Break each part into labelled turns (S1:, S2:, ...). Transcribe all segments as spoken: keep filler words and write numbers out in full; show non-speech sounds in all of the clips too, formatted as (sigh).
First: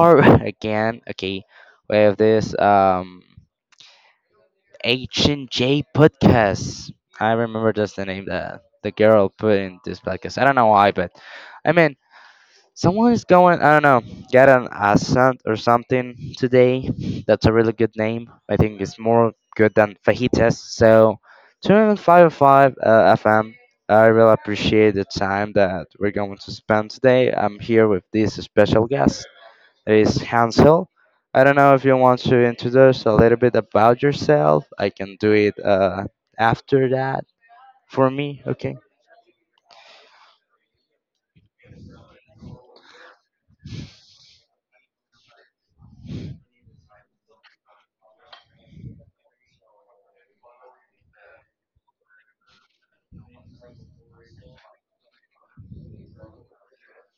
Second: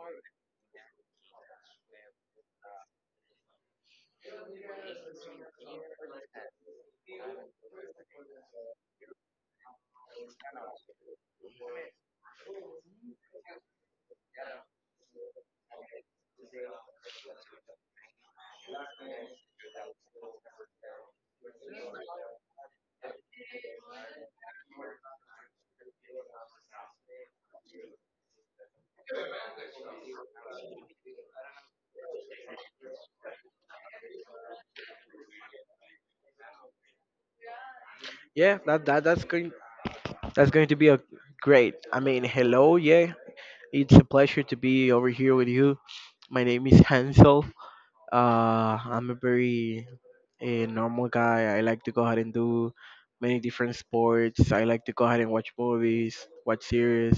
S1: are (laughs) again, okay, with this um, H and J podcast. I remember just the name that the girl put in this podcast. I don't know why, but I mean, someone is going, I don't know, get an accent or something today. That's a really good name. I think it's more good than fajitas. So, two hundred five in five oh five uh, F M. I really appreciate the time that we're going to spend today. I'm here with this special guest. It is Hansel. I don't know if you want to introduce a little bit about yourself. I can do it uh, after that for me.
S2: Yeah,
S1: Okay.
S2: that, that that's going that's going to be a great. I mean, hello, yeah. It's a pleasure to be over here with you. My name is Hansel. Uh, I'm a very a normal guy. I like to go ahead and do many different sports. I like to go ahead and watch movies, watch series,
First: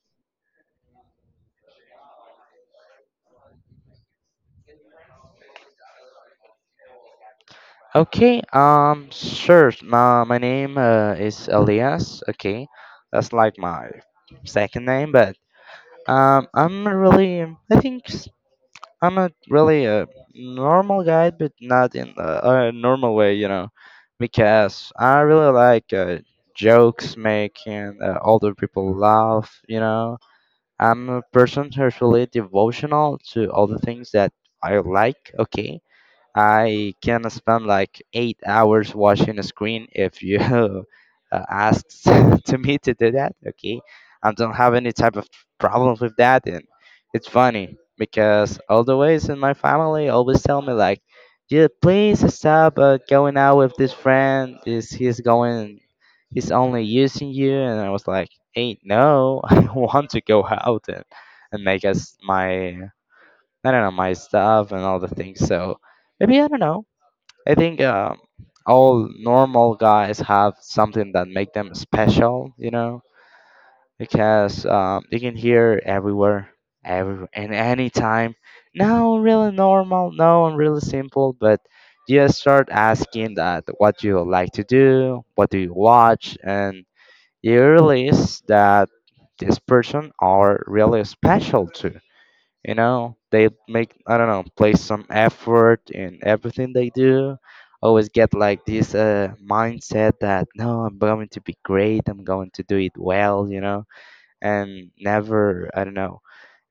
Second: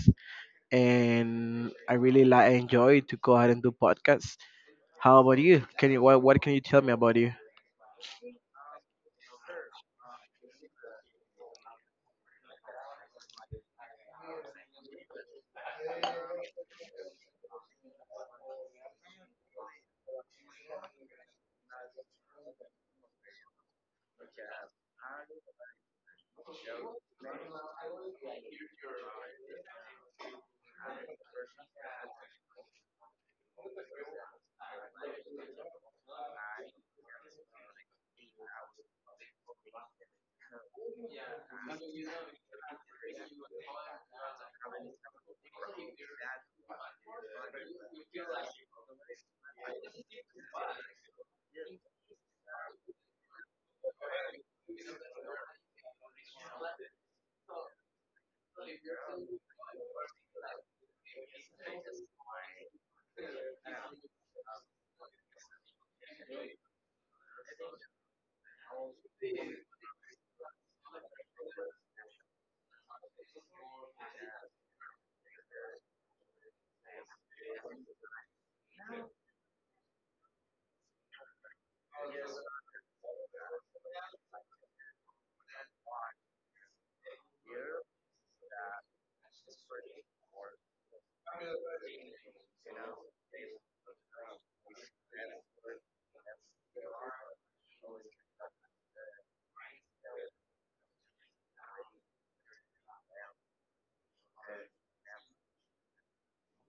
S2: and I really like enjoy to go ahead and do podcasts. How about you? Can you what what can you tell me about you?
S1: Okay, um, sure. My, my name uh, is Elias. Okay, that's like my second name, but um, I'm a really, I think s- I'm a really a normal guy, but not in a, a normal way, you know, because I really like uh, jokes making uh, older people laugh, you know. I'm a person who's really devotional to all the things that I like, okay. I can spend like eight hours watching a screen if you (laughs) uh, ask (laughs) to me to do that. Okay, I don't have any type of problems with that, and it's funny because all the ways in my family always tell me like, "Yeah, please stop uh, going out with this friend. Is he's going? He's only using you." And I was like, "Hey, no, (laughs) I want to go out and and make us my I don't know my stuff and all the things. So maybe I don't know. I think um, all normal guys have something that make them special, you know, because um, they can hear everywhere, every and anytime. No, I'm really normal. No, I'm really simple. But just start asking that what you like to do, what do you watch, and you realize that this person are really special too, you know, they make I don't know, play some effort in everything they do. Always get like this uh, mindset that no, I'm going to be great. I'm going to do it well. You know, and never I don't know.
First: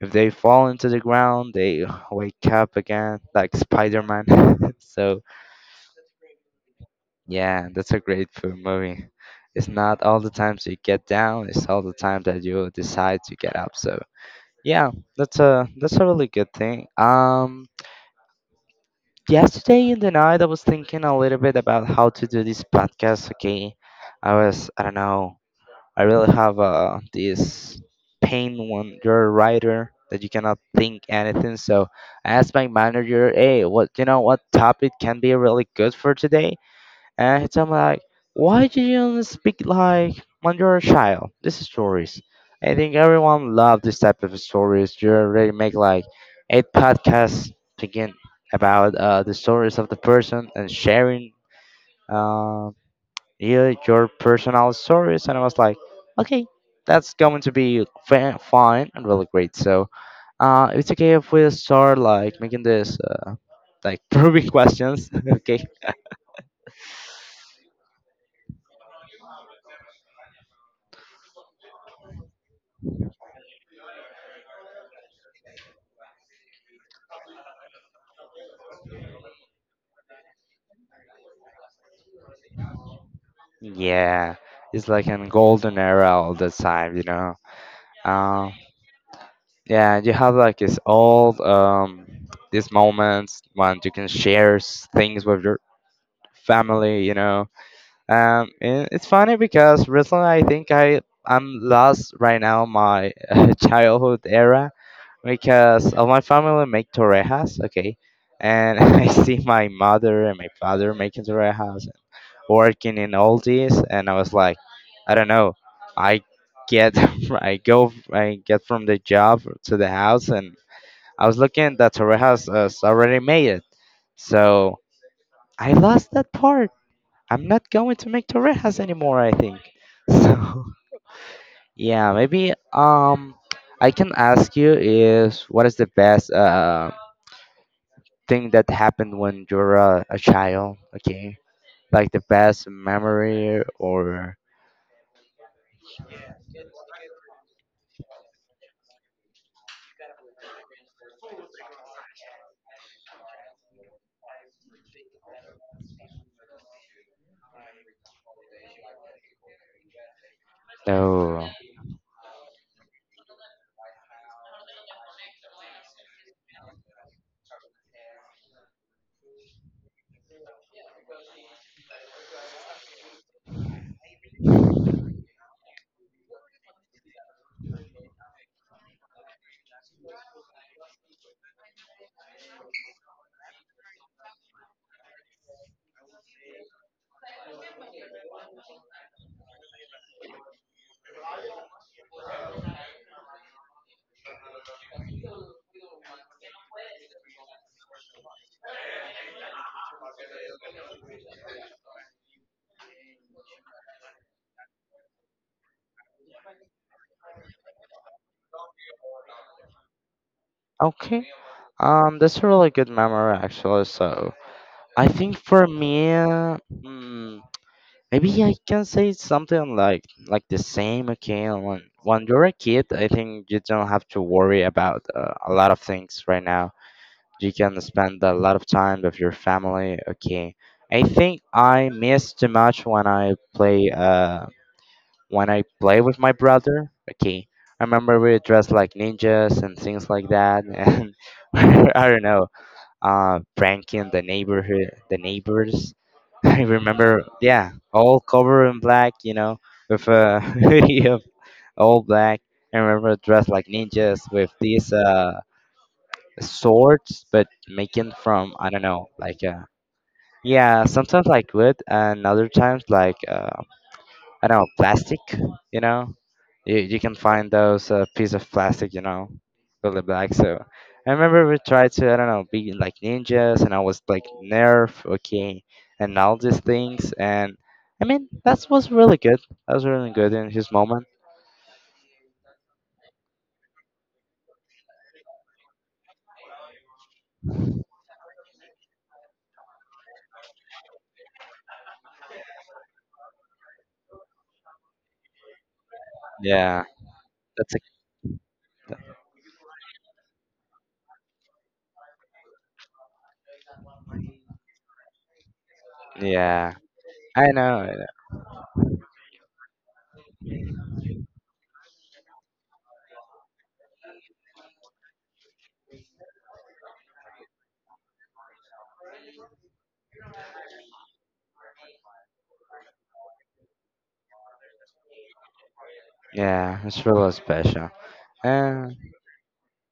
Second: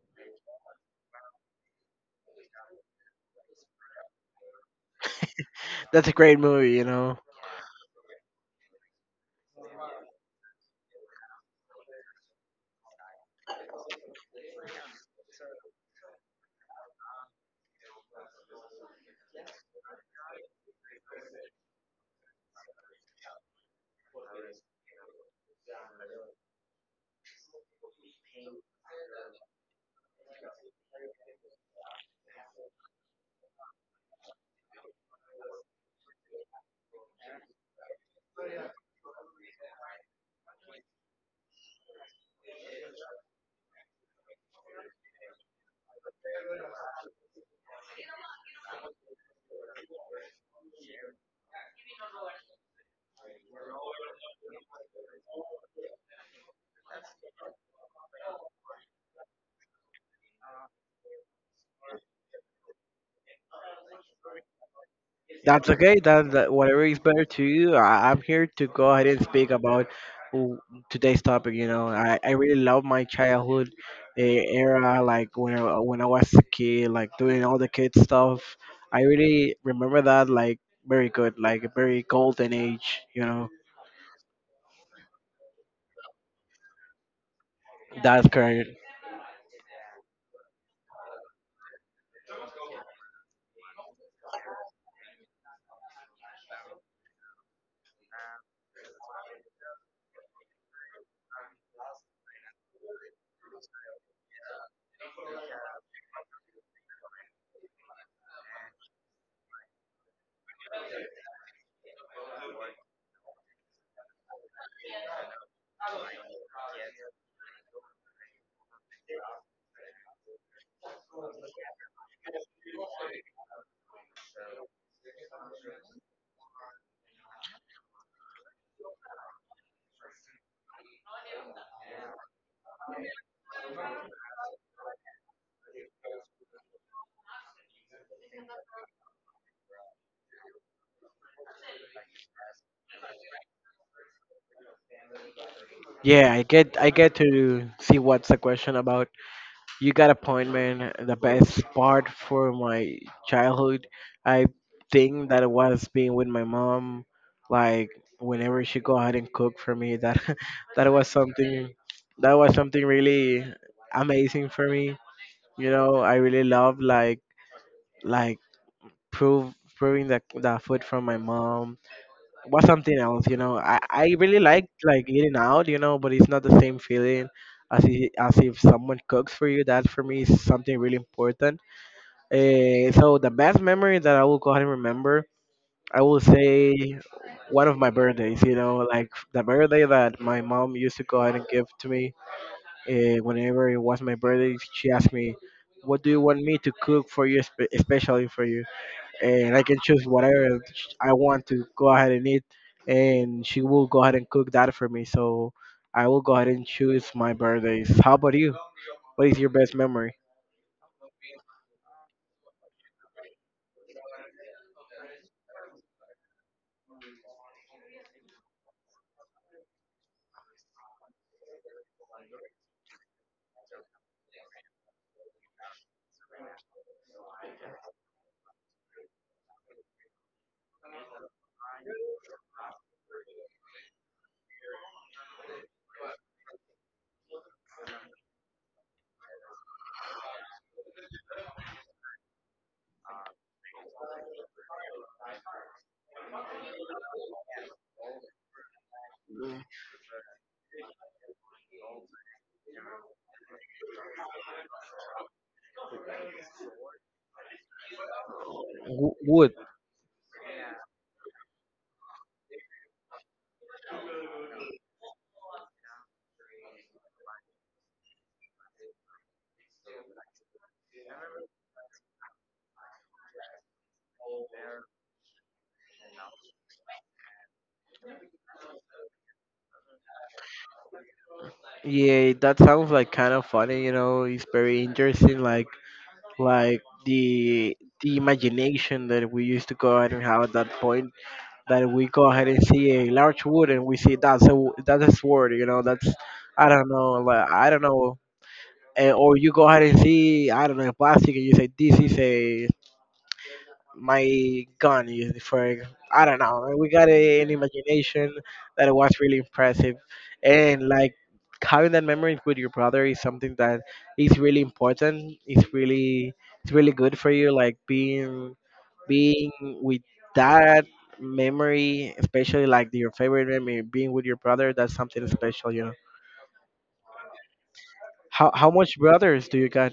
S1: If they fall into the ground, they (laughs) (sighs) wake up again like Spider-Man. (laughs) So
S2: That's a great movie, you know.
S1: yeah, that's a great fo- movie. It's not all the times you get down; it's all the time that you decide to get up. So yeah, that's a that's a really good thing. Um, yesterday in the night I was thinking a little bit about how to do this podcast. Okay, I was I don't know. I really have uh this pain when you're a writer that you cannot think anything. So I asked my manager, hey, what you know what topic can be really good for today? And I'm like, why do you speak like when you're a child? These stories. I think everyone loves this type of stories. You already make like eight podcasts again about uh, the stories of the person and sharing uh, your, your personal stories. And I was like, okay, that's going to be fa- fine and really great. So uh, it's okay if we start like making this uh, like (laughs) probing questions. (laughs) Okay.
S2: That's okay. That, that- whatever is better to you. I, I'm here to go ahead and speak about w- today's topic. You know, I, I really love my childhood eh, era, like when I, when I was a kid, like doing all the kid stuff. I really remember that like very good, like a very golden age. You know,
S1: Yeah, it's like a golden era all the time, you know.
S2: that's
S1: Um,
S2: correct.
S1: yeah, you have like this old um these moments when you can share s- things with your family, you know. Um, and it's funny because recently I think I I'm lost right now my (laughs) childhood era because all my family make torrejas, okay, and (laughs) I see my mother and my father making torrejas working in all this, and I was like, I don't know. I get, (laughs) I go, I get from the job to the house, and I was looking that Torre house has uh, already made it, so I lost that part. I'm not going to make Torrejas anymore. I think. (laughs) So yeah, maybe um, I can ask you is what is the best uh thing that happened when you were a, a child? Okay, like the best memory or
S2: Yeah, I get I get to see what's the question about. You got a point, man. The best part for my childhood, I think that it was being with my mom. Like whenever she go out and cook for me, that (laughs) that was
S1: no?
S2: something that was something really amazing for me. You know, I really love like like prove proving the the food from my mom was something else, you know. I, I really like like eating out, you know, but it's not the same feeling as if, as if someone cooks for you. That for me is something really important. Uh, so the best memory that I will go ahead and remember, I will say one of my birthdays, you know, like the birthday that my mom used to go ahead and give to me uh, whenever it was my birthday. She asked me, "What do you want me to cook for you, spe- especially for you?" And I can choose whatever I want to go ahead and eat, and she will go ahead and cook that for me. So I will go ahead and choose my birthdays. How about you? What is your best memory?
S1: Okay. Um, that's a really good memory actually. So I think for me, uh, mm, maybe I can say something like like the same. Okay, when when you're a kid, I think you don't have to worry about uh, a lot of things right now. You can spend a lot of time with your family. Okay, I think I miss too much when I play uh when I play with my brother. Okay, I remember we dressed like ninjas and things like that, (laughs) and (laughs) I don't know uh, pranking the neighborhood, the neighbors. (laughs) I remember, yeah, all covered in black, you know, with a (laughs) hoodie of all black. I remember dressed like ninjas with these uh, swords, but making from I don't know,
S2: W-
S1: like
S2: wood.
S1: uh, yeah, sometimes like wood, and other times like uh, I don't know, plastic, you know, you, you can find those uh, piece of plastic, you know, really black. So I remember we tried to I don't know be like ninjas, and I was like nerf, okay, and all these things. And I mean that was really good. That was really good in his moment.
S2: Yeah, that sounds like kind of funny. You know, it's very interesting. Like, like the the imagination that we used to go ahead and have at that point. That we go ahead and see a large wood and we see that's a w- that's a sword. You know, that's I
S1: Yeah,
S2: don't know. Like I
S1: that's a,
S2: don't know. And or you go ahead and see I don't know plastic and you say this is a my gun is for I don't know,
S1: yeah.
S2: and we got a,
S1: I
S2: an
S1: know. I know.
S2: imagination that was really impressive, and like having that memory with your brother is something that is really important, it's really it's really good for you, like being being with that memory, especially like your favorite memory being with your brother. That's something special, you know.
S1: Yeah, it's really special.
S2: how how
S1: And
S2: much brothers do you got?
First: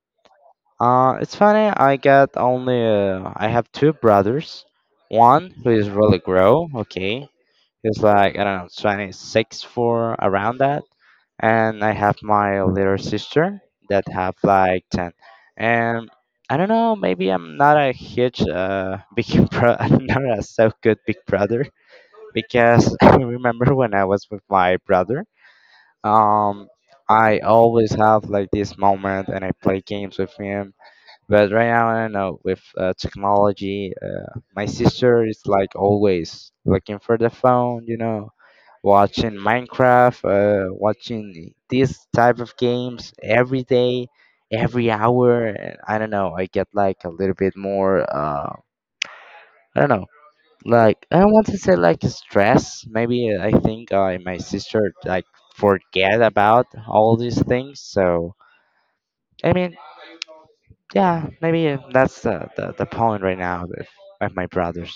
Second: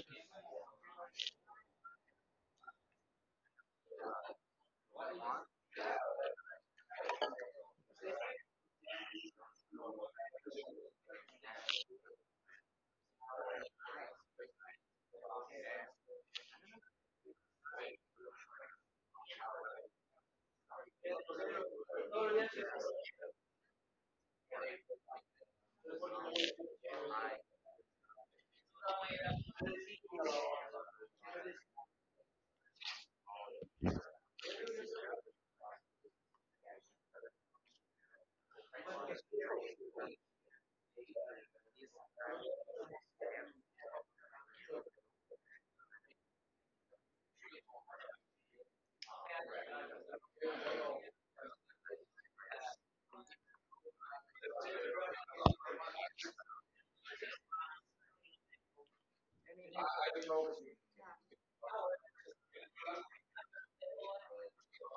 S1: uh, it's funny. I got only uh, I have two brothers. One who is really grow, okay, he's like, I don't know, twenty-six, for around that. And I have my little sister that have like ten. And I don't know, maybe I'm not a huge uh, (laughs) big bro. I'm not a so good big brother because (laughs) I remember when I was with my brother. Um, I always have like this moment and I play games with him. But right now, I don't know, with uh, technology, uh, my sister is like always looking for the phone, you know, watching Minecraft, uh, watching these type of games every day, every hour. And I don't know. I get like a little bit more. Uh, I don't know. Like I don't want to say like stress. Maybe uh, I think uh, my sister like forget about all these things. So I mean, yeah, maybe uh, that's the the, the point right now with, with my brothers.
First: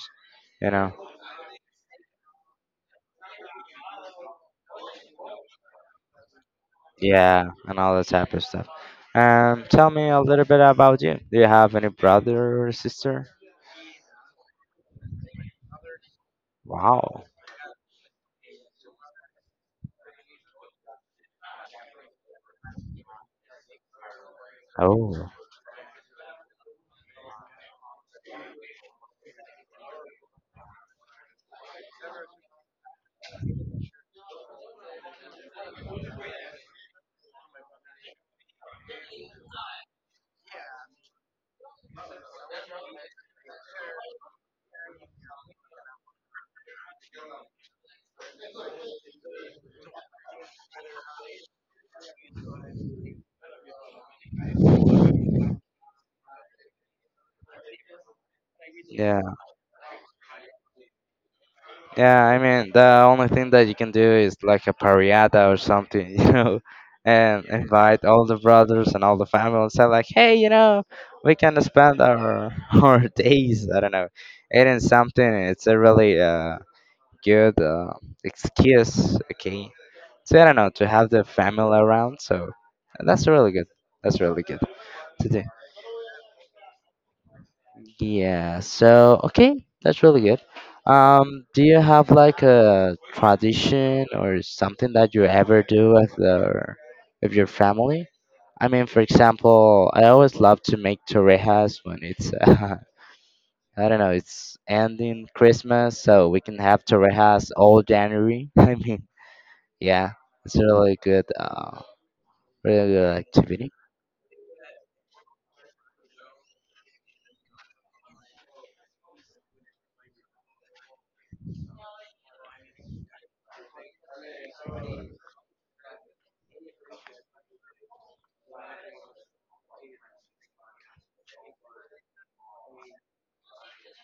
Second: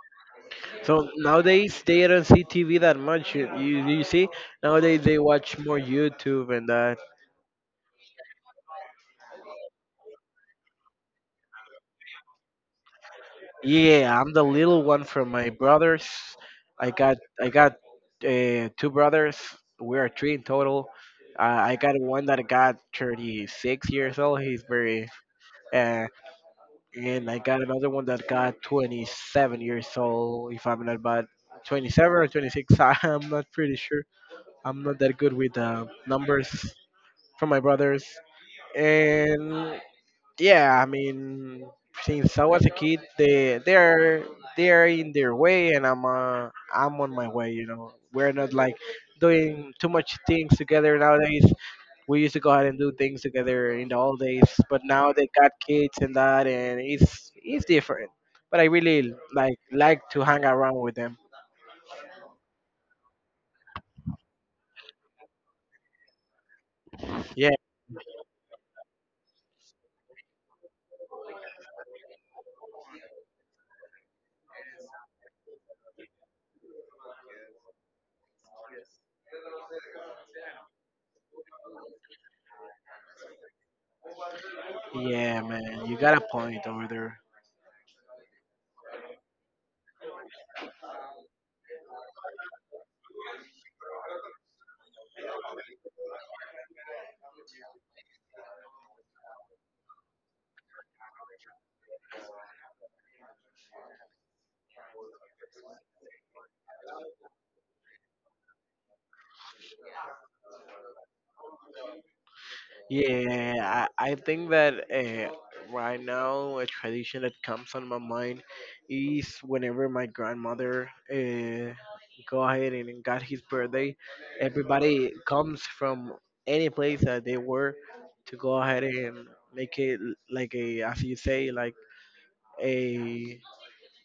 S1: You know.
S2: So nowadays they don't see T V that much. You, you you see, nowadays they watch more YouTube and that.
S1: Yeah, and all that type of stuff. Um, tell me a little bit about you. Do you have any brother or sister?
S2: Yeah, I'm the little one from my brothers. I got
S1: Wow.
S2: I got uh, two brothers. We are three in total. Uh, I got one that got thirty-six years old. He's very
S1: Oh.
S2: uh, and I got another one that got twenty-seven years old. If I'm not bad, twenty-seven or twenty-six. (laughs) I'm not pretty sure. I'm not that good with uh, numbers from my brothers. And yeah, I mean, since I was a kid, they they're they're in their way, and I'm uh, I'm on my way. You know, we're not like doing too much things together nowadays. We used to go out and do things together in the old days, but now they got kids and that, and it's it's different. But I really
S1: Yeah,
S2: like like to hang around with them.
S1: yeah. I mean, the only thing that you can do is like a pariada or something, (laughs) you know, and
S2: Yeah,
S1: invite all the brothers and all the family and say like, hey, you know, we can spend our (laughs) our days, I don't know, eating something. It's a really uh good uh, excuse, okay, so I don't know to have the family around. So that's really good. That's really good to
S2: yeah,
S1: do.
S2: man, you got a point over there.
S1: Yeah. So okay, that's really good. Um, do you have like a tradition or something that you ever do with the with your family? I mean, for example, I always love to make torrejas when it's (laughs) uh, I don't know, it's ending Christmas, so we can have torrejas all January. (laughs) I mean, yeah, it's a really good, uh, really good activity.
S2: Yeah, I, I think that uh, right now a tradition that comes on my mind is whenever my grandmother uh, go ahead and got his birthday, everybody comes from any place that they were to go ahead and make it l- like a, as you say, like a,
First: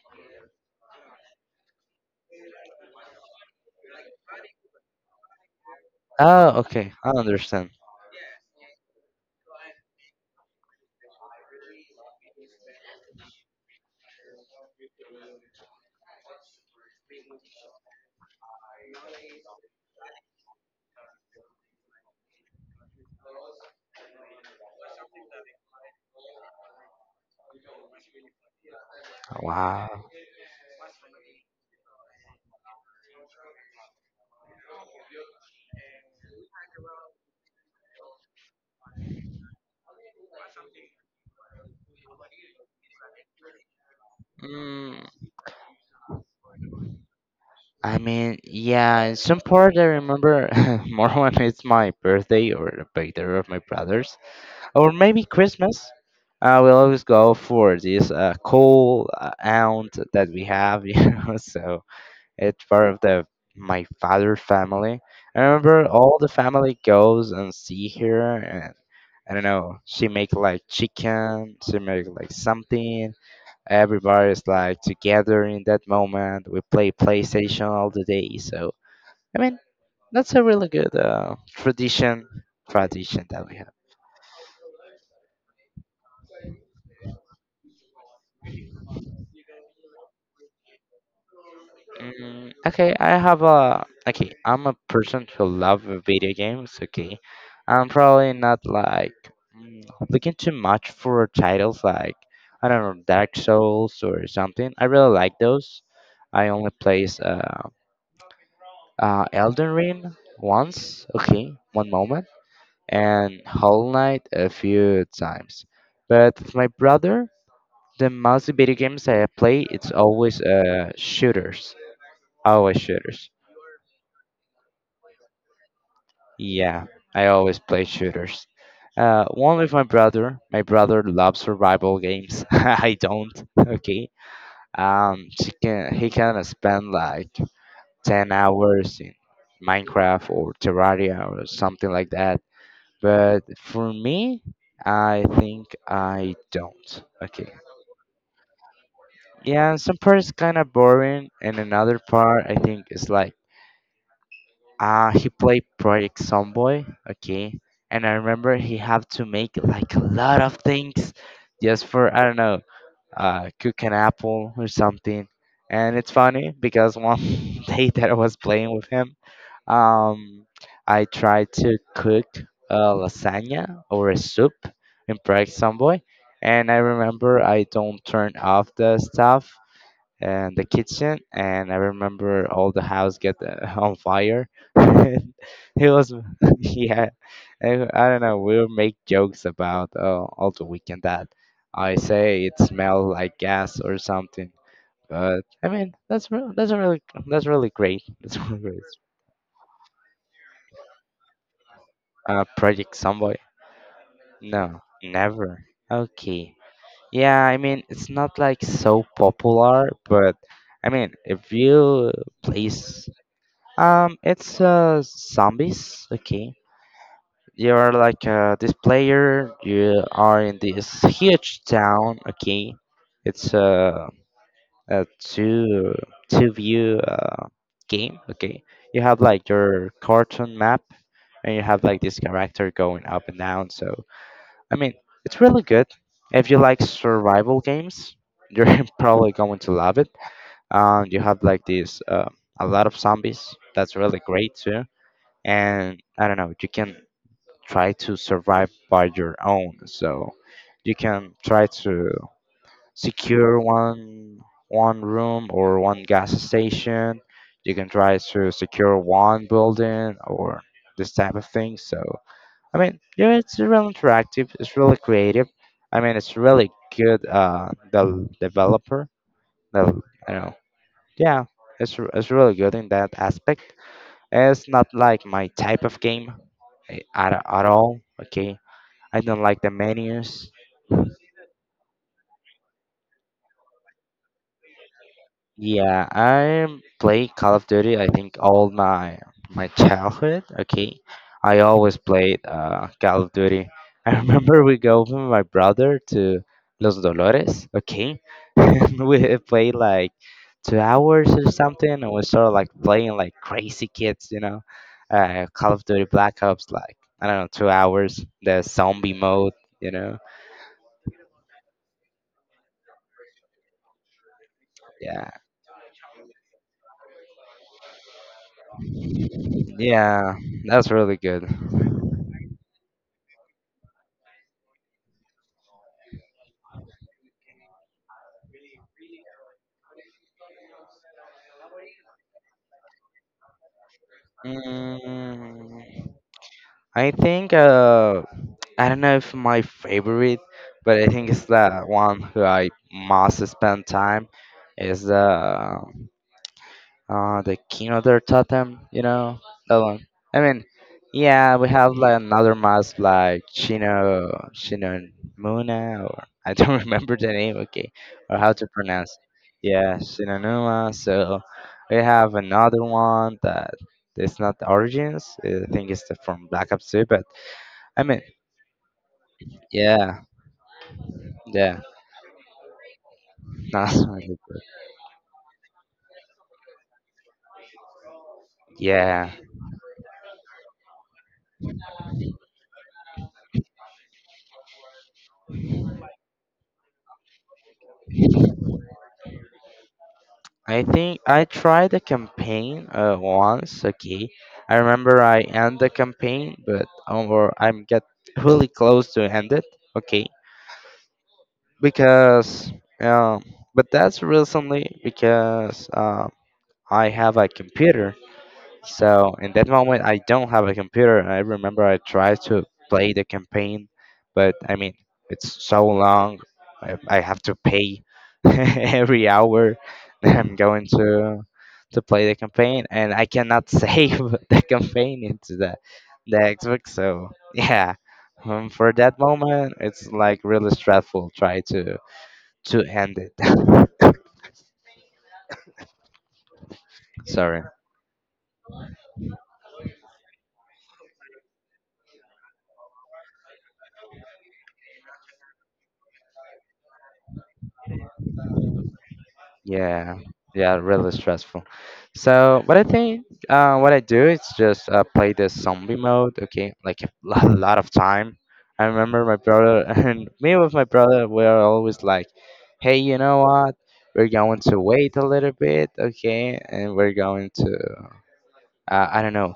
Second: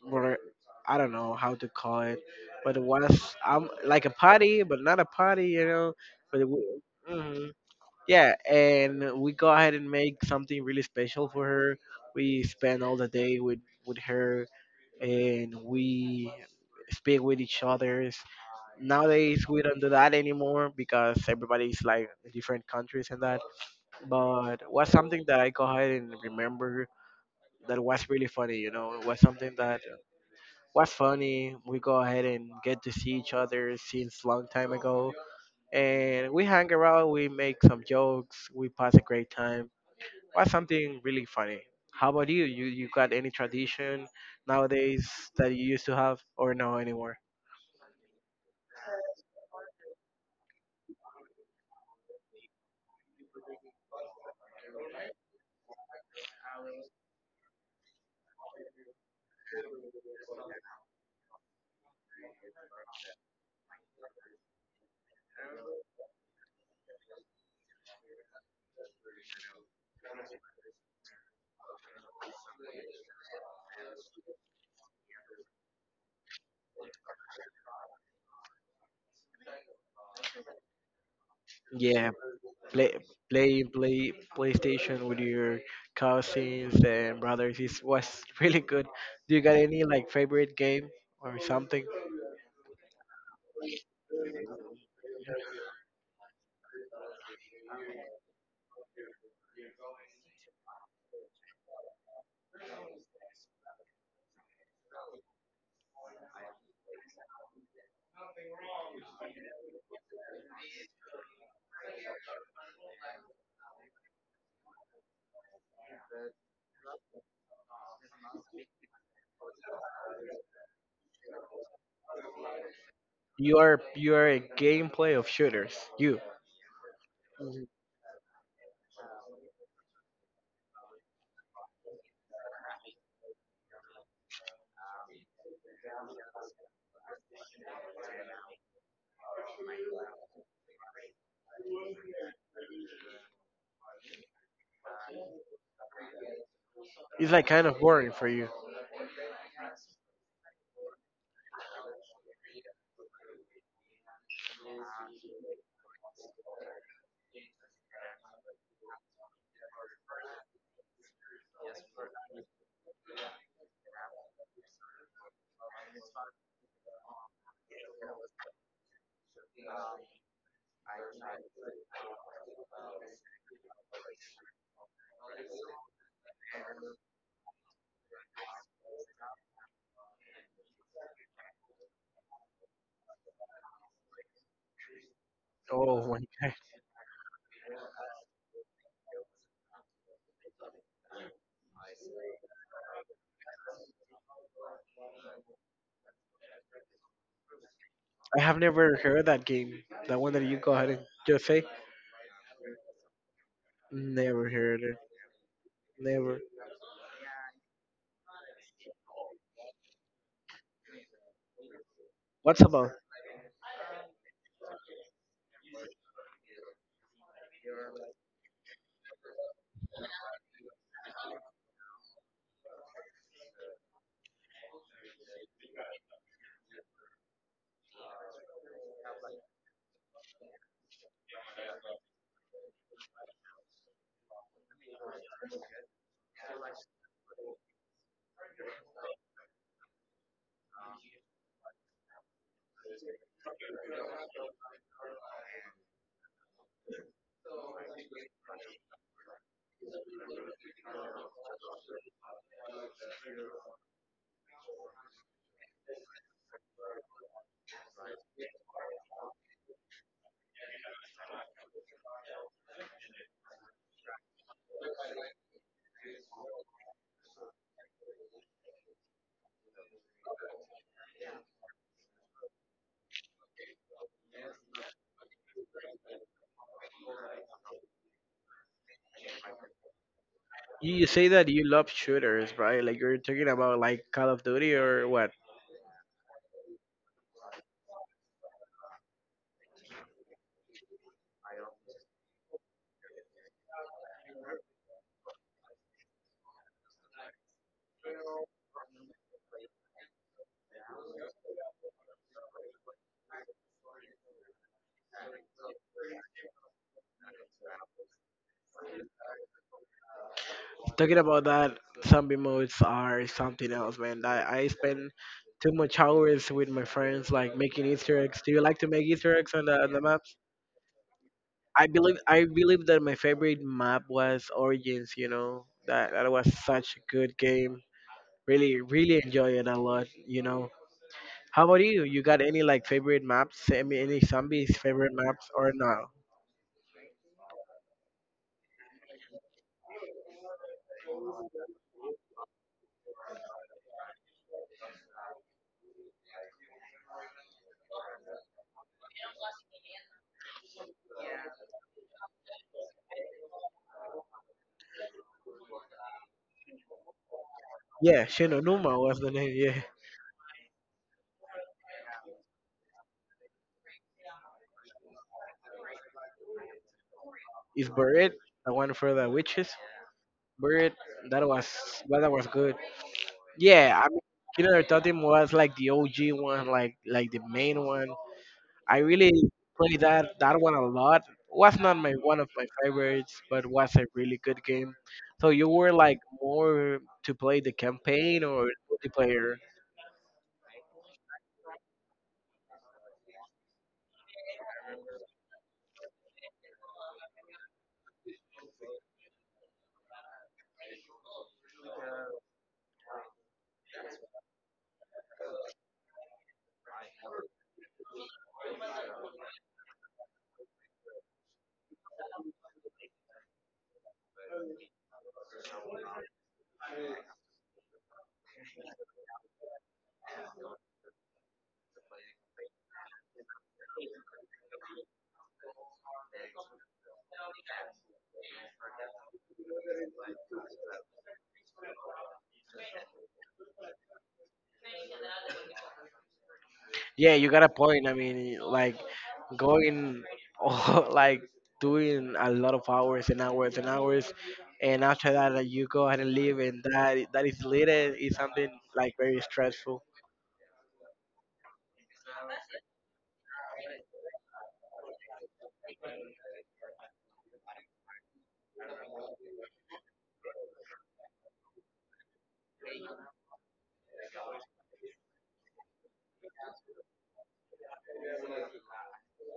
S2: where- I don't know how to call it, but it was um, like a party, but not a party, you know, but
S1: Oh, okay. I
S2: it,
S1: understand.
S2: yeah, and we go ahead and make something really special for her. We spend all the day with with her, and we speak with each other. Nowadays, we don't do that anymore because everybody's like in different countries and that. But was something that I go ahead and remember that was really funny. You know, it was something that
S1: Wow.
S2: was funny. We go ahead and get to see each other since long time ago, and we hang around. We make some jokes. We pass a great time. What's something really funny? How about you? You you got any tradition nowadays
S1: Mm,
S2: that you used to have or no anymore?
S1: I mean, yeah, in some part I remember (laughs) more when it's my birthday or the birthday of my brothers, or maybe Christmas. Uh, we always go for this uh, cool uh, aunt that we have, (laughs) you know. So it's part of the my father family. I remember all the family goes and see her, and I don't know. She make like chicken. She make like something. Everybody's like together in that moment. We play PlayStation all the day. So I mean, that's a really good uh,
S2: Yeah,
S1: tradition
S2: play
S1: tradition that we
S2: play
S1: have.
S2: play PlayStation with your cousins and brothers is was (laughs) really good. Do you got any like favorite game or something?
S1: Mm, okay, I have a okay. I'm a person who love video games. Okay, I'm probably not like mm, looking too much for titles like I don't know Dark Souls or something. I really like those. I only plays uh, uh Elden Ring once. Okay, one moment and Hollow Knight a few times. But with my brother, the most video games I play, it's always uh, shooters. Always shooters.
S2: You are you are a gameplay of shooters. You.
S1: Yeah, I always
S2: Mhm.
S1: play shooters. Uh, one with my brother. My brother loves survival games. (laughs) I don't. Okay. Um, she can, he can spend like ten hours in Minecraft or Terraria or something like that. But for me, I think I don't.
S2: It's like
S1: Okay.
S2: kind of boring for you.
S1: Yeah, some part is kind of boring, and another part I think is like, ah, he played Project Sunboy, okay, and I remember he had to make like a lot of things just for I don't know, uh, cook an apple or something. And it's funny because one (laughs) day that I was playing with him, um, I tried to cook a lasagna or a soup in Prague Samboy. And I remember I don't turn off the stuff and the kitchen, and I remember all the house get uh, on fire. (laughs) And it
S2: Oh
S1: was,
S2: my god.
S1: (laughs) yeah, I, I don't know, we'll make jokes about uh, all the weekend that I say it smelled like gas or something. But I mean, that's re- that's a really, that's really great. (laughs) That's
S2: I have
S1: really great.
S2: never heard that game. That one that you go ahead and just say.
S1: uh Project somebody?
S2: Never
S1: No,
S2: heard it.
S1: never.
S2: Never.
S1: Okay. Yeah, I mean, it's not like so popular, but I mean, if you
S2: What's
S1: place.
S2: about?
S1: Um, it's uh zombies. Okay, you're like uh this player. You are in this huge town. Okay, it's uh a two two view uh game. Okay, you have like your cartoon map, and you have like this character going up and down. So I mean, it's really good. If you like survival games, you're (laughs) probably going to love it. Um, you have like this uh, a lot of zombies. That's really great too. And I don't know, you can try to survive by your own. So you can try to secure one one room or one gas station. You can try to secure one building or this type of thing. So I mean, yeah, it's really interactive. It's really creative. I mean, it's really good. Uh, the developer, the you know, yeah, it's r- it's really good in that aspect. It's not like my type of game, eh, at, at all. Okay, I don't like the menus.
S2: You you say that you love shooters, right? Like you're talking about like Call of Duty or what?
S1: Yeah, I play Call of Duty. I think all my my childhood. Okay, I always played uh, Call of Duty. (laughs) I remember we go with my brother to Los Dolores. Okay, (laughs) and we played like two hours or something, and we started like playing like crazy kids. You know, uh, Call of Duty Black Ops. Like I don't know, two hours. The zombie mode. You know.
S2: Talking about that, zombie modes are something else, man. I, I spend
S1: Yeah.
S2: too much hours with my friends like making Easter eggs. Do you like to make Easter eggs on the on the
S1: Yeah,
S2: maps?
S1: that's really good.
S2: I believe I believe that my favorite map was Origins, you know. That that was such a good game. Really, really enjoy it a lot, you know. How about you? You got any like favorite maps? Any any zombies favorite maps or no?
S1: Mm, I think uh, I don't know if my favorite, but I think it's the one who I must spend time is the. Uh, the King of their Totem, you know, that one. I mean, yeah, we have like another mask like Chino, Chino Muna, or I don't (laughs) remember the name, okay,
S2: Yeah,
S1: or how to
S2: Shinonuma
S1: pronounce.
S2: was the name. (laughs) Yeah.
S1: Yeah, Shinonuma. So we have another one that it's not the origins. I think it's the, from Black Ops two, but
S2: Is
S1: I mean,
S2: Buried, the one for the witches.
S1: yeah,
S2: Buried, that was
S1: yeah,
S2: well, that was good.
S1: (laughs) not,
S2: Yeah, I mean, Killer Totem was like the O G one, like like the main one. I
S1: yeah.
S2: really played that that one a lot. Was not my one of my favorites, but was a really good game. So you were like more to play the campaign or multiplayer?
S1: I think I tried the campaign uh, once. Okay, I remember I end the campaign, but um, or I'm get really close to end it. Okay, because um, but that's recently because uh, I have a computer, so in that moment, I don't have a computer. And I remember I tried to play the campaign, but I mean, it's so long. I, I have to pay (laughs) every hour that I'm going to to play the campaign, and I cannot save (laughs) the campaign into the the Xbox. So yeah, um, for that moment, it's like really stressful. Try to to end it. (laughs)
S2: Yeah, you
S1: Sorry.
S2: got a point. I mean, like going, all- (laughs) like doing a lot of hours and hours and hours, and after that, like, you go ahead and leave, and that i- that is later is something like very stressful.
S1: Yeah, yeah, really (laughs) stressful. So, what I think, uh, what I do is just uh, play the zombie mode. Okay, like a lot, a lot of time. I remember my brother (laughs) and me with my brother. We are always like, "Hey, you know what? We're going to wait a little bit, okay, and we're going to." uh, I don't know,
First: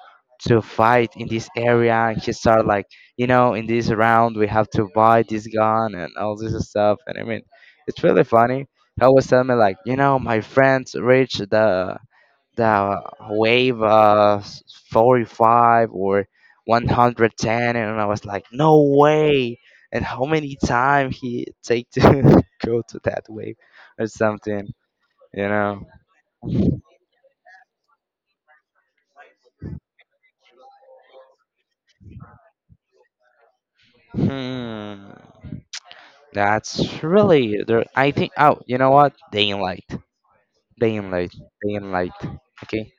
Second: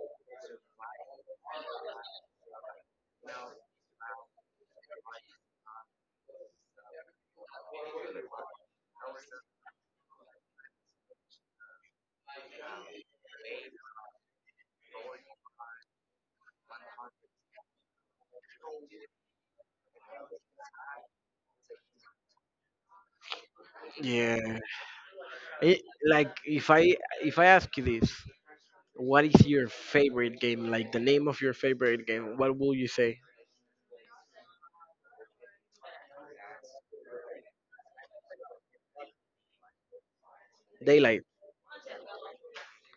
S1: to fight in this area. And he started like, you know, in this round we have to buy this gun and all this stuff. And I mean, it's really funny. He always tell me like, you know, my friends reached the the wave uh, s- forty-five or one hundred ten, and I was like, no way. And how many time he take to (laughs) go to that wave or
S2: Yeah,
S1: something, you know?
S2: it, like if I if I ask you this, what is your favorite game? Like the name of your favorite game? What will you say?
S1: Hmm. That's really there. I think. Oh, you know what? Day and light. Day and
S2: Daylight.
S1: light. Day and light. Okay.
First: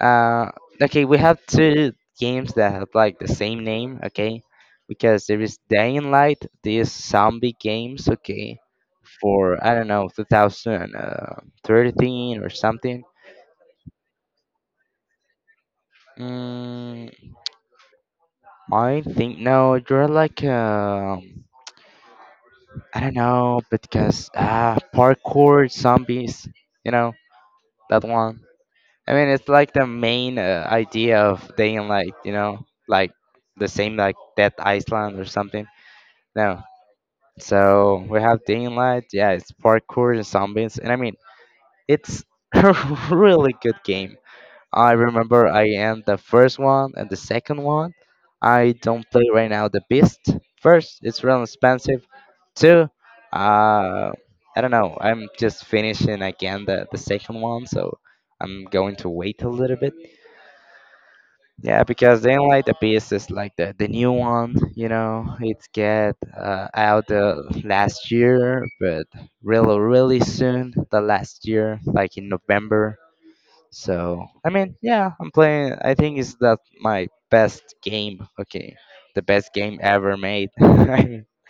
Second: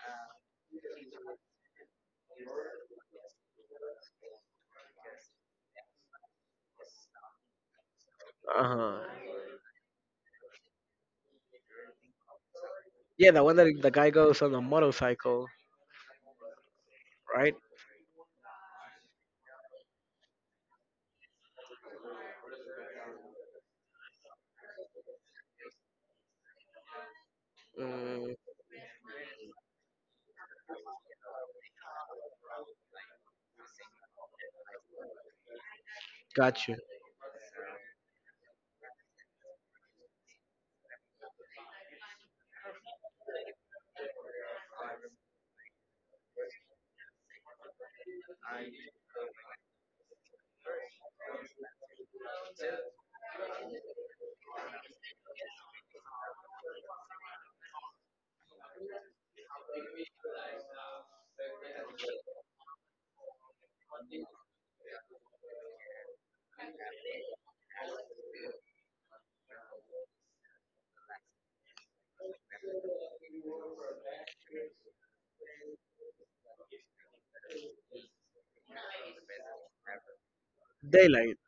S1: Uh. Okay. We have two games that have like the same name. Okay. Because there is Day and Light. These zombie games. Okay.
S2: Uh huh.
S1: For I don't know, two thousand thirteen or something.
S2: Yeah, the one that the guy goes on a motorcycle,
S1: Mm,
S2: right?
S1: I think no. You're like um. I don't know, because ah, parkour zombies. You know that
S2: Mm,
S1: one. I mean, it's like the main uh, idea of Day and Light, you know, like the same like Death Island or something. No,
S2: got you.
S1: so we have Day and Light. Yeah, it's parkour and zombies, and I mean, it's (laughs) a really good game. I remember I am the first one and the second one. I don't play right now the Beast. First, it's real expensive. Two, uh, I don't know. I'm just finishing again the the second one, so I'm going to wait a little bit. Yeah, because they don't like the pieces like the the new one, you know, it get uh, out uh, last year, but really really soon, the last year, like in November. So I mean, yeah, I'm playing. I think it's that my best game. Okay, the best game ever made. (laughs) I mean,
S2: Daylight.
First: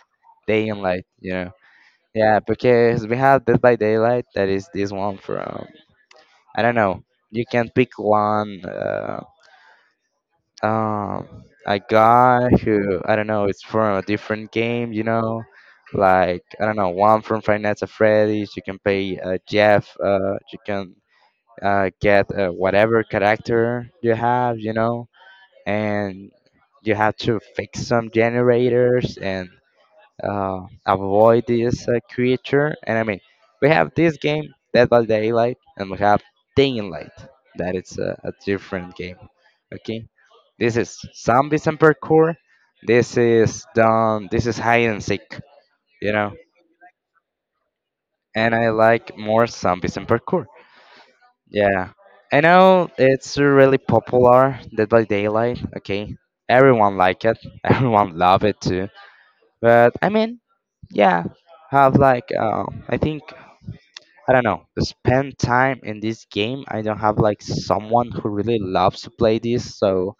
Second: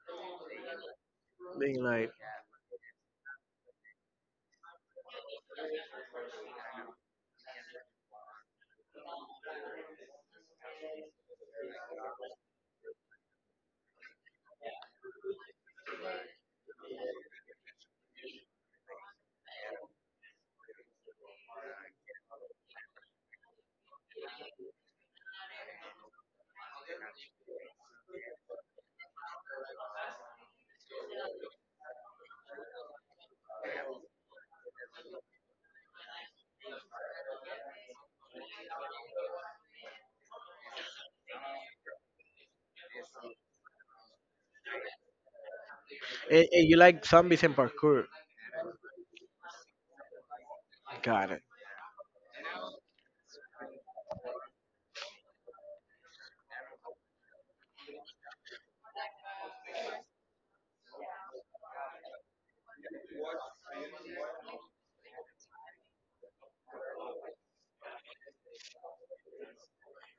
S1: Day and light, you know.
S2: Daylight.
S1: Yeah, because we have Dead by Daylight. That is this one from I don't know. You can pick one. Uh, um a guy who I don't know, it's from a different game, you know, like I don't know, one from Five Nights at Freddy's. You can play uh, Jeff. Uh, you can uh, get uh, whatever character you have, you know, and you have to fix some generators and uh, avoid this uh, creature. And I mean, we have this game, Dead by Daylight, and we have Daylight. That is a, a different game. Okay, this is zombies and parkour. This is done. This is hide and seek. You know,
S2: And, and you like zombies and parkour.
S1: and I like more zombies and parkour.
S2: Got it.
S1: Yeah, I know it's really popular. Dead by Daylight. Okay, everyone like it. (laughs) Everyone love it too. But I mean, yeah, have like uh, I think I don't know, spend time in this game. I don't have like someone who really loves to play this, so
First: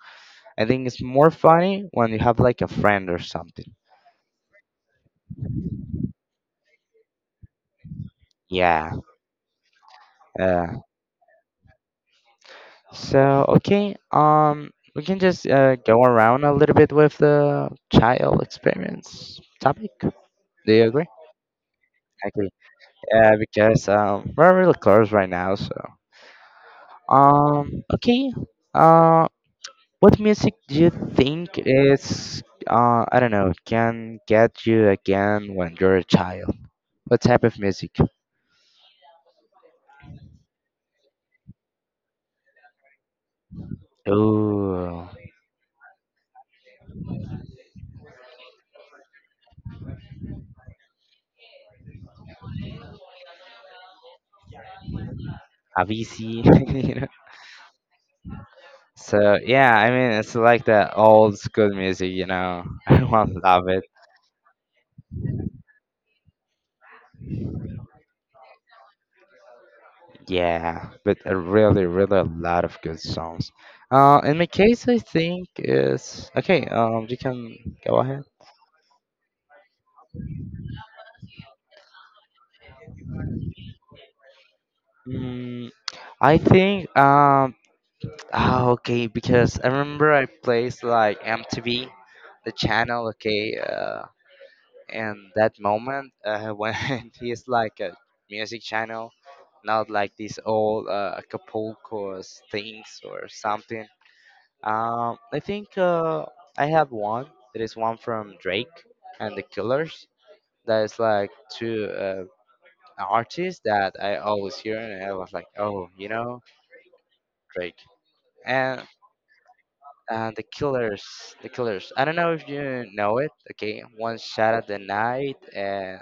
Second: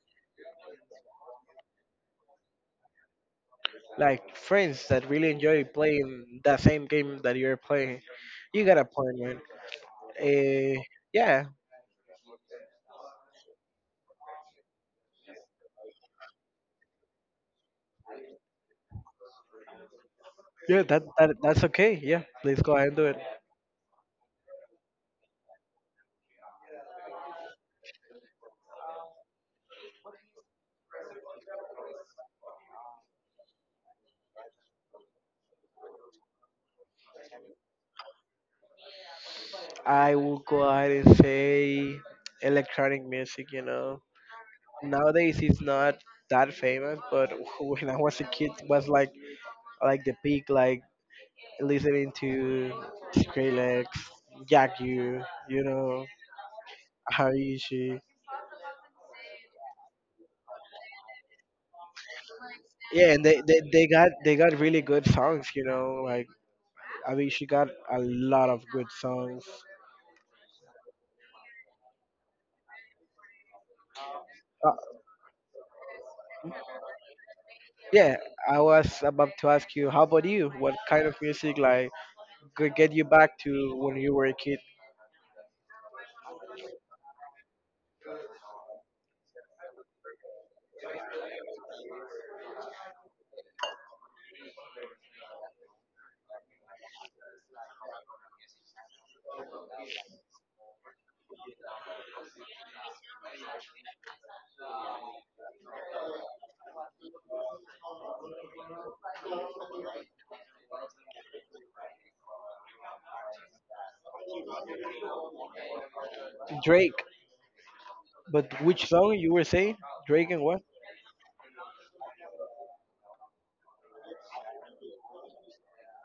S1: I think it's more funny when you have like a friend or something.
S2: Like friends that really enjoy playing that same game that you're playing. You got a
S1: Yeah.
S2: point, man.
S1: Uh,
S2: Uh, yeah,
S1: so okay, um, we can just uh, go around a little bit with the child experience topic. Do
S2: yeah,
S1: you
S2: that,
S1: agree?
S2: that that's okay. Yeah,
S1: I agree.
S2: please go ahead and do it.
S1: Yeah, because um, we're really close right now. So um, okay. Uh. What music do you think is, uh, I don't know, can get you again when you're a child? What type of music?
S2: I will go ahead and say electronic music. You know,
S1: Oh,
S2: nowadays it's not that famous, but (laughs) when I was a kid, it was like like the peak, like listening to Skrillex, Jack U, you know,
S1: Avicii. (laughs) You know?
S2: Harishi.
S1: So yeah, I mean, it's like the old school music, you know. (laughs)
S2: Yeah, and
S1: Everyone
S2: they, they,
S1: love it.
S2: they got they got really good songs, you know. Like I mean, she got a lot of good songs.
S1: Yeah, but a really, really a lot of good songs. Uh, in my
S2: Uh,
S1: case, I think is okay. Um, you can go
S2: yeah,
S1: ahead.
S2: I was about to ask you, how about you? What kind of music like could get you back to when you were a kid?
S1: Mm, I think um ah, okay, because I remember I placed like M T V, the channel, okay, uh, and that moment uh, (laughs) when he's like a music channel, not like these old uh, Acapulco things or something. Um, I think uh, I have one. It is one from Drake and the Killers. That is like two uh, artists that I always hear, and I was like, oh, you know,
S2: Drake,
S1: Drake.
S2: but which
S1: And
S2: song you were saying? Drake
S1: Uh,
S2: and
S1: the
S2: what?
S1: Killers, the Killers. I don't know if you know it. Okay, one shot at the night, and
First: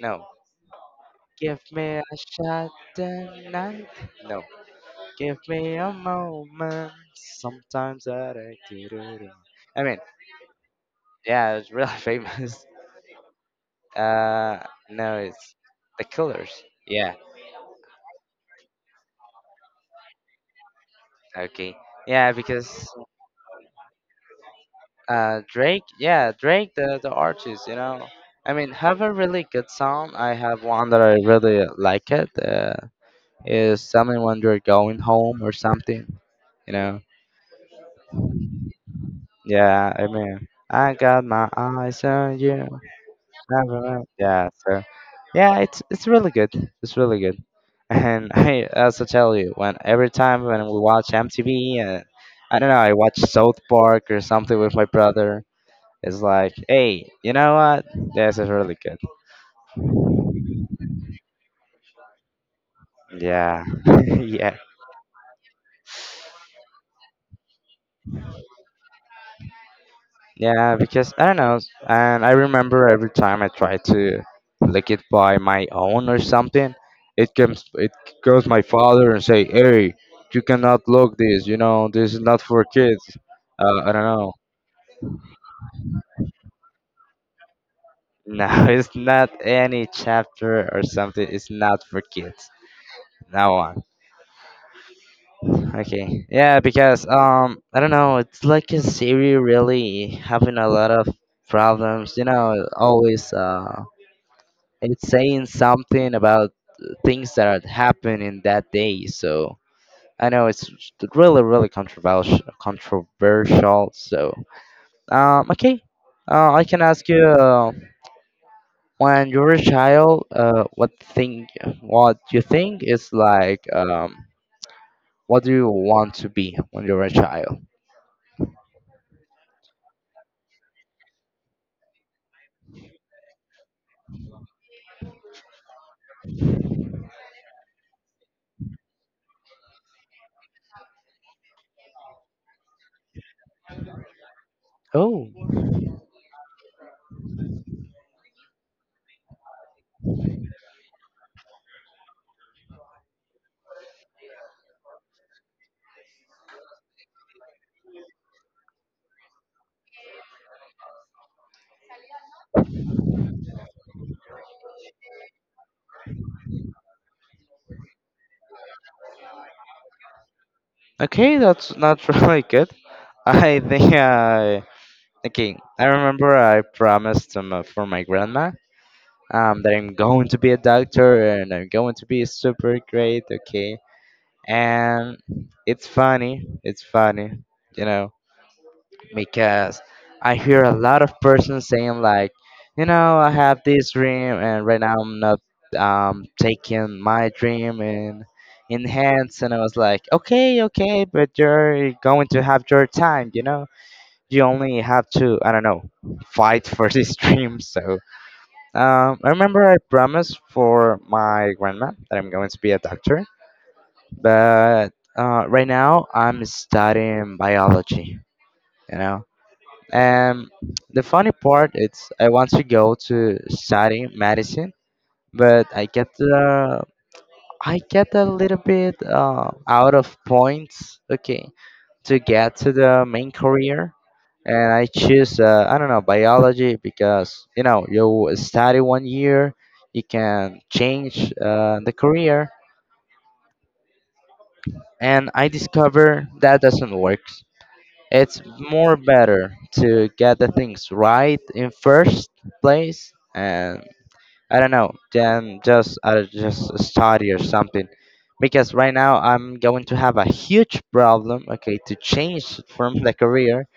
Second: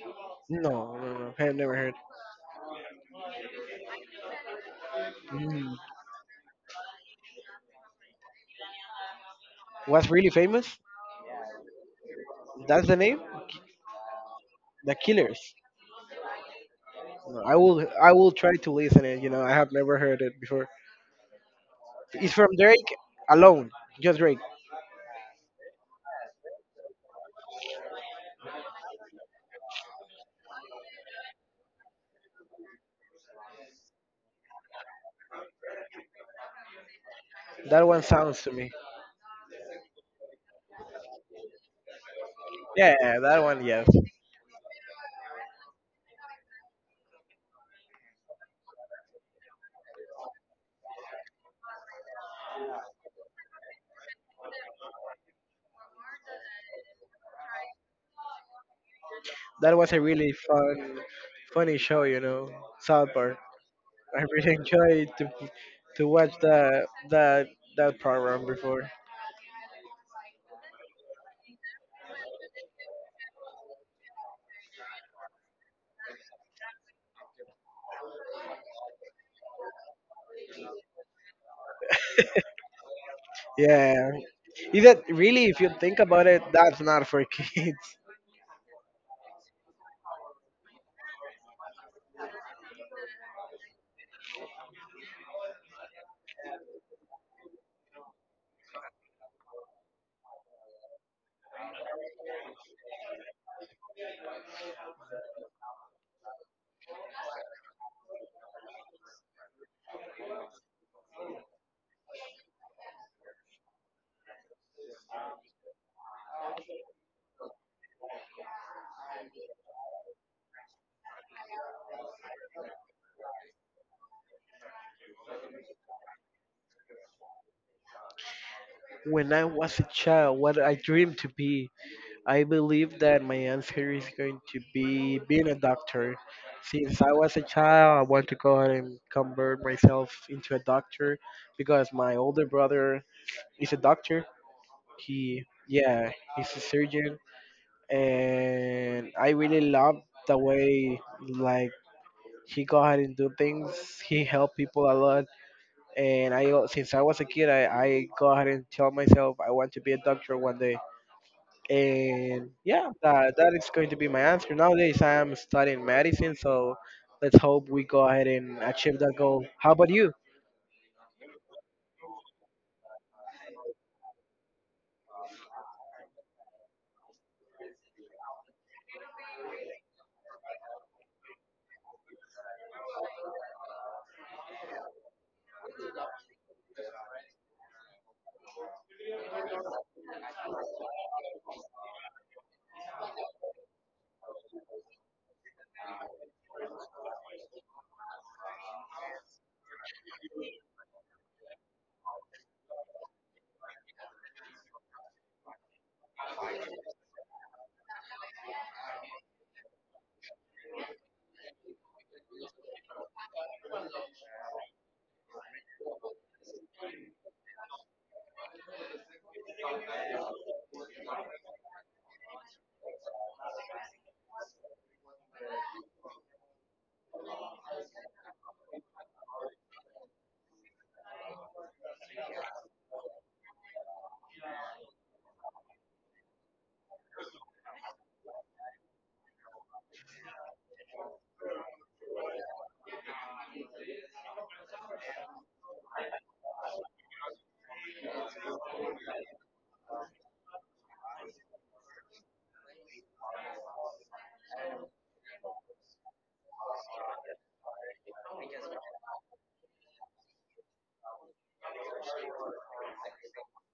S1: no.
S2: No, no, no, I've
S1: Give
S2: never heard.
S1: me a shot tonight. No. Give
S2: Mm.
S1: me a moment. Sometimes I like to do it. I mean,
S2: What's really famous?
S1: yeah, it's really (laughs) famous.
S2: That's the name.
S1: Uh,
S2: The
S1: no, it's
S2: Killers.
S1: the Killers. Yeah.
S2: No, I will I will try to listen it. You know, I have never heard it before.
S1: Okay. Yeah,
S2: It's from
S1: because
S2: Drake alone, just Drake.
S1: Uh, Drake, yeah, Drake, the the artist, you know. I mean, have a really good song. I have one that I really like it. Uh, is something when you're going home or something, you know.
S2: That one sounds to me.
S1: Yeah, I mean, I got my eyes on you.
S2: Yeah, that one, yes.
S1: Never- Yeah, so yeah, it's it's really good. It's really good. And (laughs) I also tell you, when every time when we watch M T V, uh, I don't know, I watch South Park or something with my brother. It's like, hey, you know what? This is really good.
S2: That was a really fun, funny show, you know, South Park.
S1: Yeah,
S2: I
S1: (laughs)
S2: really
S1: yeah,
S2: (laughs) enjoyed to to watch that that that program before.
S1: yeah. Because I don't know, and I remember every time I try to lick it by my own or something, it comes, it goes my father and say, hey, you cannot look this. You know, this is not for kids. Uh, I don't
S2: Yeah,
S1: know.
S2: is that really? If you think about it, that's not for (laughs) kids.
S1: No, (laughs) it's not any chapter or something. It's not for kids. No. Okay. Yeah, because um I don't know, it's like a Siri really having a lot of problems, you know, always uh it's saying something about things that are happening that day. So I know it's really really controversial controversial. So um okay. Uh, I can ask you uh, when you were a child, uh what thing, what you think is like um what do you want to be when you were a child?
S2: When I was a child, what I dreamed to be, I believe that my answer is going to be being a doctor. Since I was a child, I want to go ahead and convert myself into a doctor because my older brother is a doctor.
S1: Oh,
S2: He, yeah, he's a surgeon, and I really love the way like he go ahead and do things. He helped people a lot, and I al- since I was a kid, I I go ahead and tell myself I want to be a doctor one day. And yeah, that, that is going to be my answer. Nowadays, I am studying medicine, so let's hope we go ahead and achieve that goal. How about you?
S1: okay, that's not (laughs) really good. I think I okay. I remember I promised um, uh, for my grandma um that I'm going to be a doctor and I'm going to be super great. Okay, and it's funny. It's funny, you know because I hear a lot of persons saying like, you know, I have this dream and right now I'm not um taking my dream in in hands, and I was like, okay, okay, but you're going to have your time, you know. You only have to, I don't know, fight for this (laughs) dream. So um, I remember I promised for my grandma that I'm going to be a doctor, but uh, right now I'm studying biology. You know, and the funny part is, I want to go to study medicine, but I get uh, I get a little bit uh, out of points. Okay, to get to the main career, and I choose uh, I don't know, biology, because you know you study one year, you can change uh, the career, and I discover that doesn't work. It's more better to get the things right in first place, and I don't know, then just uh, just study or something. Because right now I'm going to have a huge problem, okay, to change from the career,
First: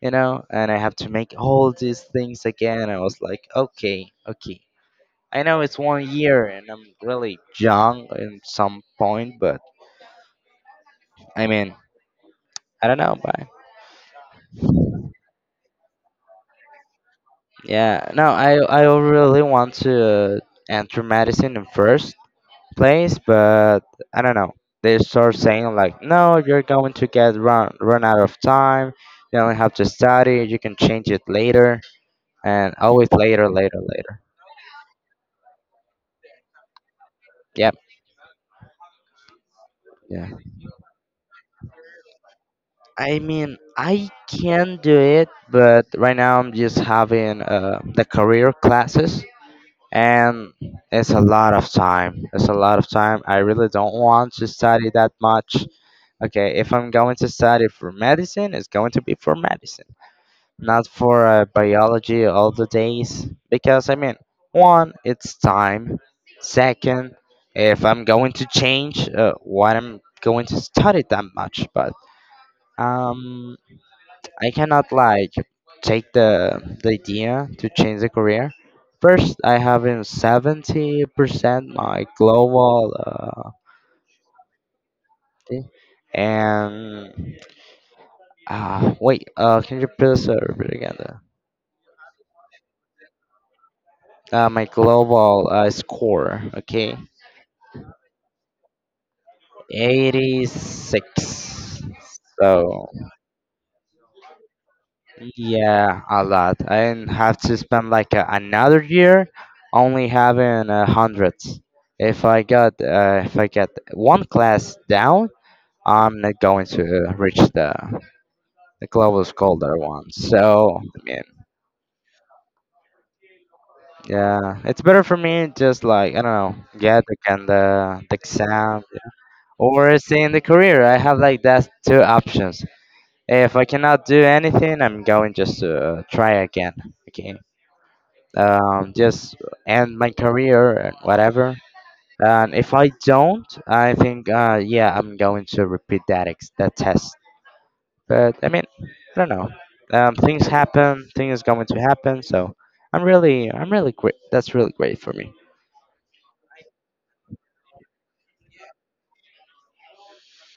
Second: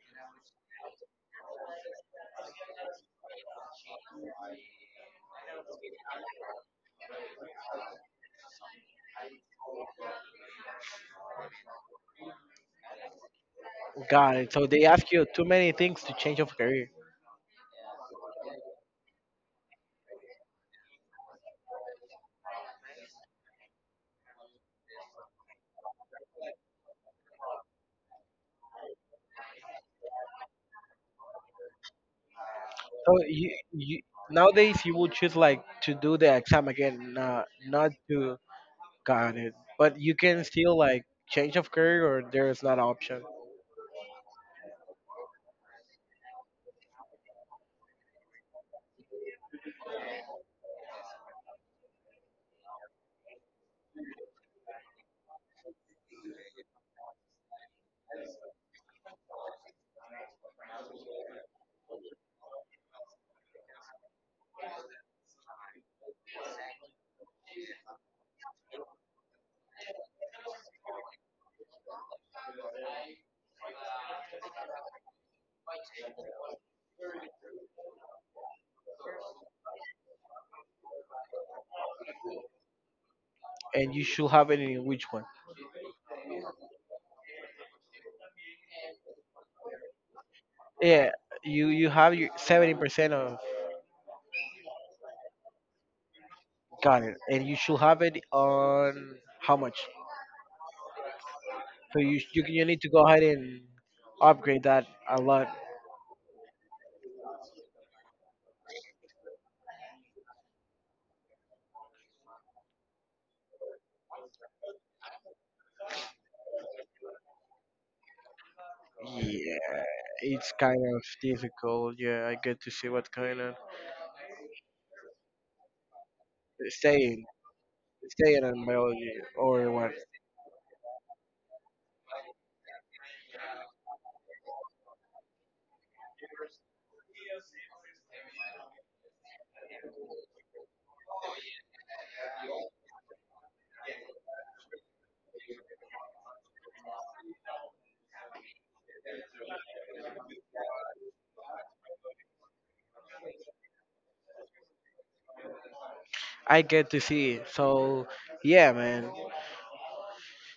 S1: you know, and I have to make all these things again. I was like, okay, okay. I know it's one year and I'm really young in some point, but I mean, I don't know.
S2: Got it. So they ask you too many things to change of career.
S1: Yeah, no, I I really want to enter medicine in first place, but I don't know. They start saying like, no, you're going to get run run out of time. You only have to study. You can change it later, and always
S2: So
S1: later,
S2: you,
S1: later,
S2: you
S1: later.
S2: nowadays you would choose like to do the exam again, not
S1: Yep.
S2: not to got it. But you
S1: Yeah.
S2: can still like change of career, or there is not an
S1: I
S2: option,
S1: mean, I can do it, but right now I'm just having uh, the career classes, and it's a lot of time. It's a lot of time. I really don't want to study that much. Okay, if I'm going to study for medicine, it's going to be for medicine, not for uh, biology all the days. Because, I mean, one, it's time. Second, if I'm going to change uh, what I'm going to study that much, but um, I cannot like take the, the idea to change the career. First, I have in seventy percent my global uh,
S2: and you should have it in which one?
S1: thing, and. Ah, wait, uh, can you please uh, repeat again?
S2: Yeah,
S1: Uh,
S2: you you have your seventy percent of
S1: uh, my global uh, score, okay?
S2: got it, and you should have it on how much?
S1: eighty-six.
S2: So you sh- you you need
S1: So,
S2: to go ahead and upgrade that a lot.
S1: yeah, a lot. I didn't have to spend like a, another year only having uh, hundreds. If I got uh, if I get one class down, I'm not going to uh, reach the the global goal there
S2: Yeah,
S1: one.
S2: it's
S1: So,
S2: kind
S1: I
S2: of
S1: mean,
S2: difficult. Yeah, I get to see what kind of
S1: yeah, it's better for me just like, I don't know, get
S2: staying
S1: again the the
S2: staying on
S1: exam
S2: biology or what
S1: or stay in the career. I have like that two options. If I cannot do anything, I'm going just to uh, try again. Okay, um, just end my career and whatever. And if I don't, I think uh, yeah, I'm going to repeat that ex- that test. But I mean, I don't know. Um, things happen. Things going to happen. So I'm really, I'm really great. That's really great for me.
S2: I get to see. So yeah, man.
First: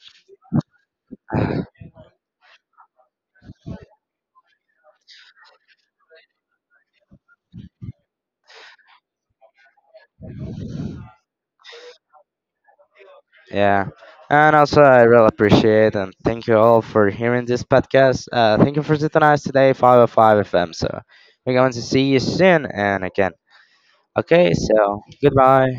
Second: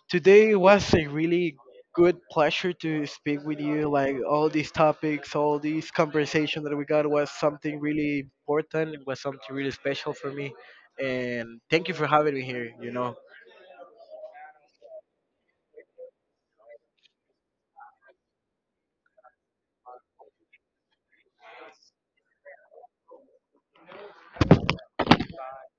S2: Today was a really good pleasure to speak with you. Like all these topics, all these conversation that we got was something really important. It was something really special for me. And thank you for having me here. You know.
S1: Yeah. And also, I really appreciate and thank you all for hearing this podcast. Uh, thank you for joining us today, five oh five F M. So, we're going to see you soon and again. Okay, so goodbye.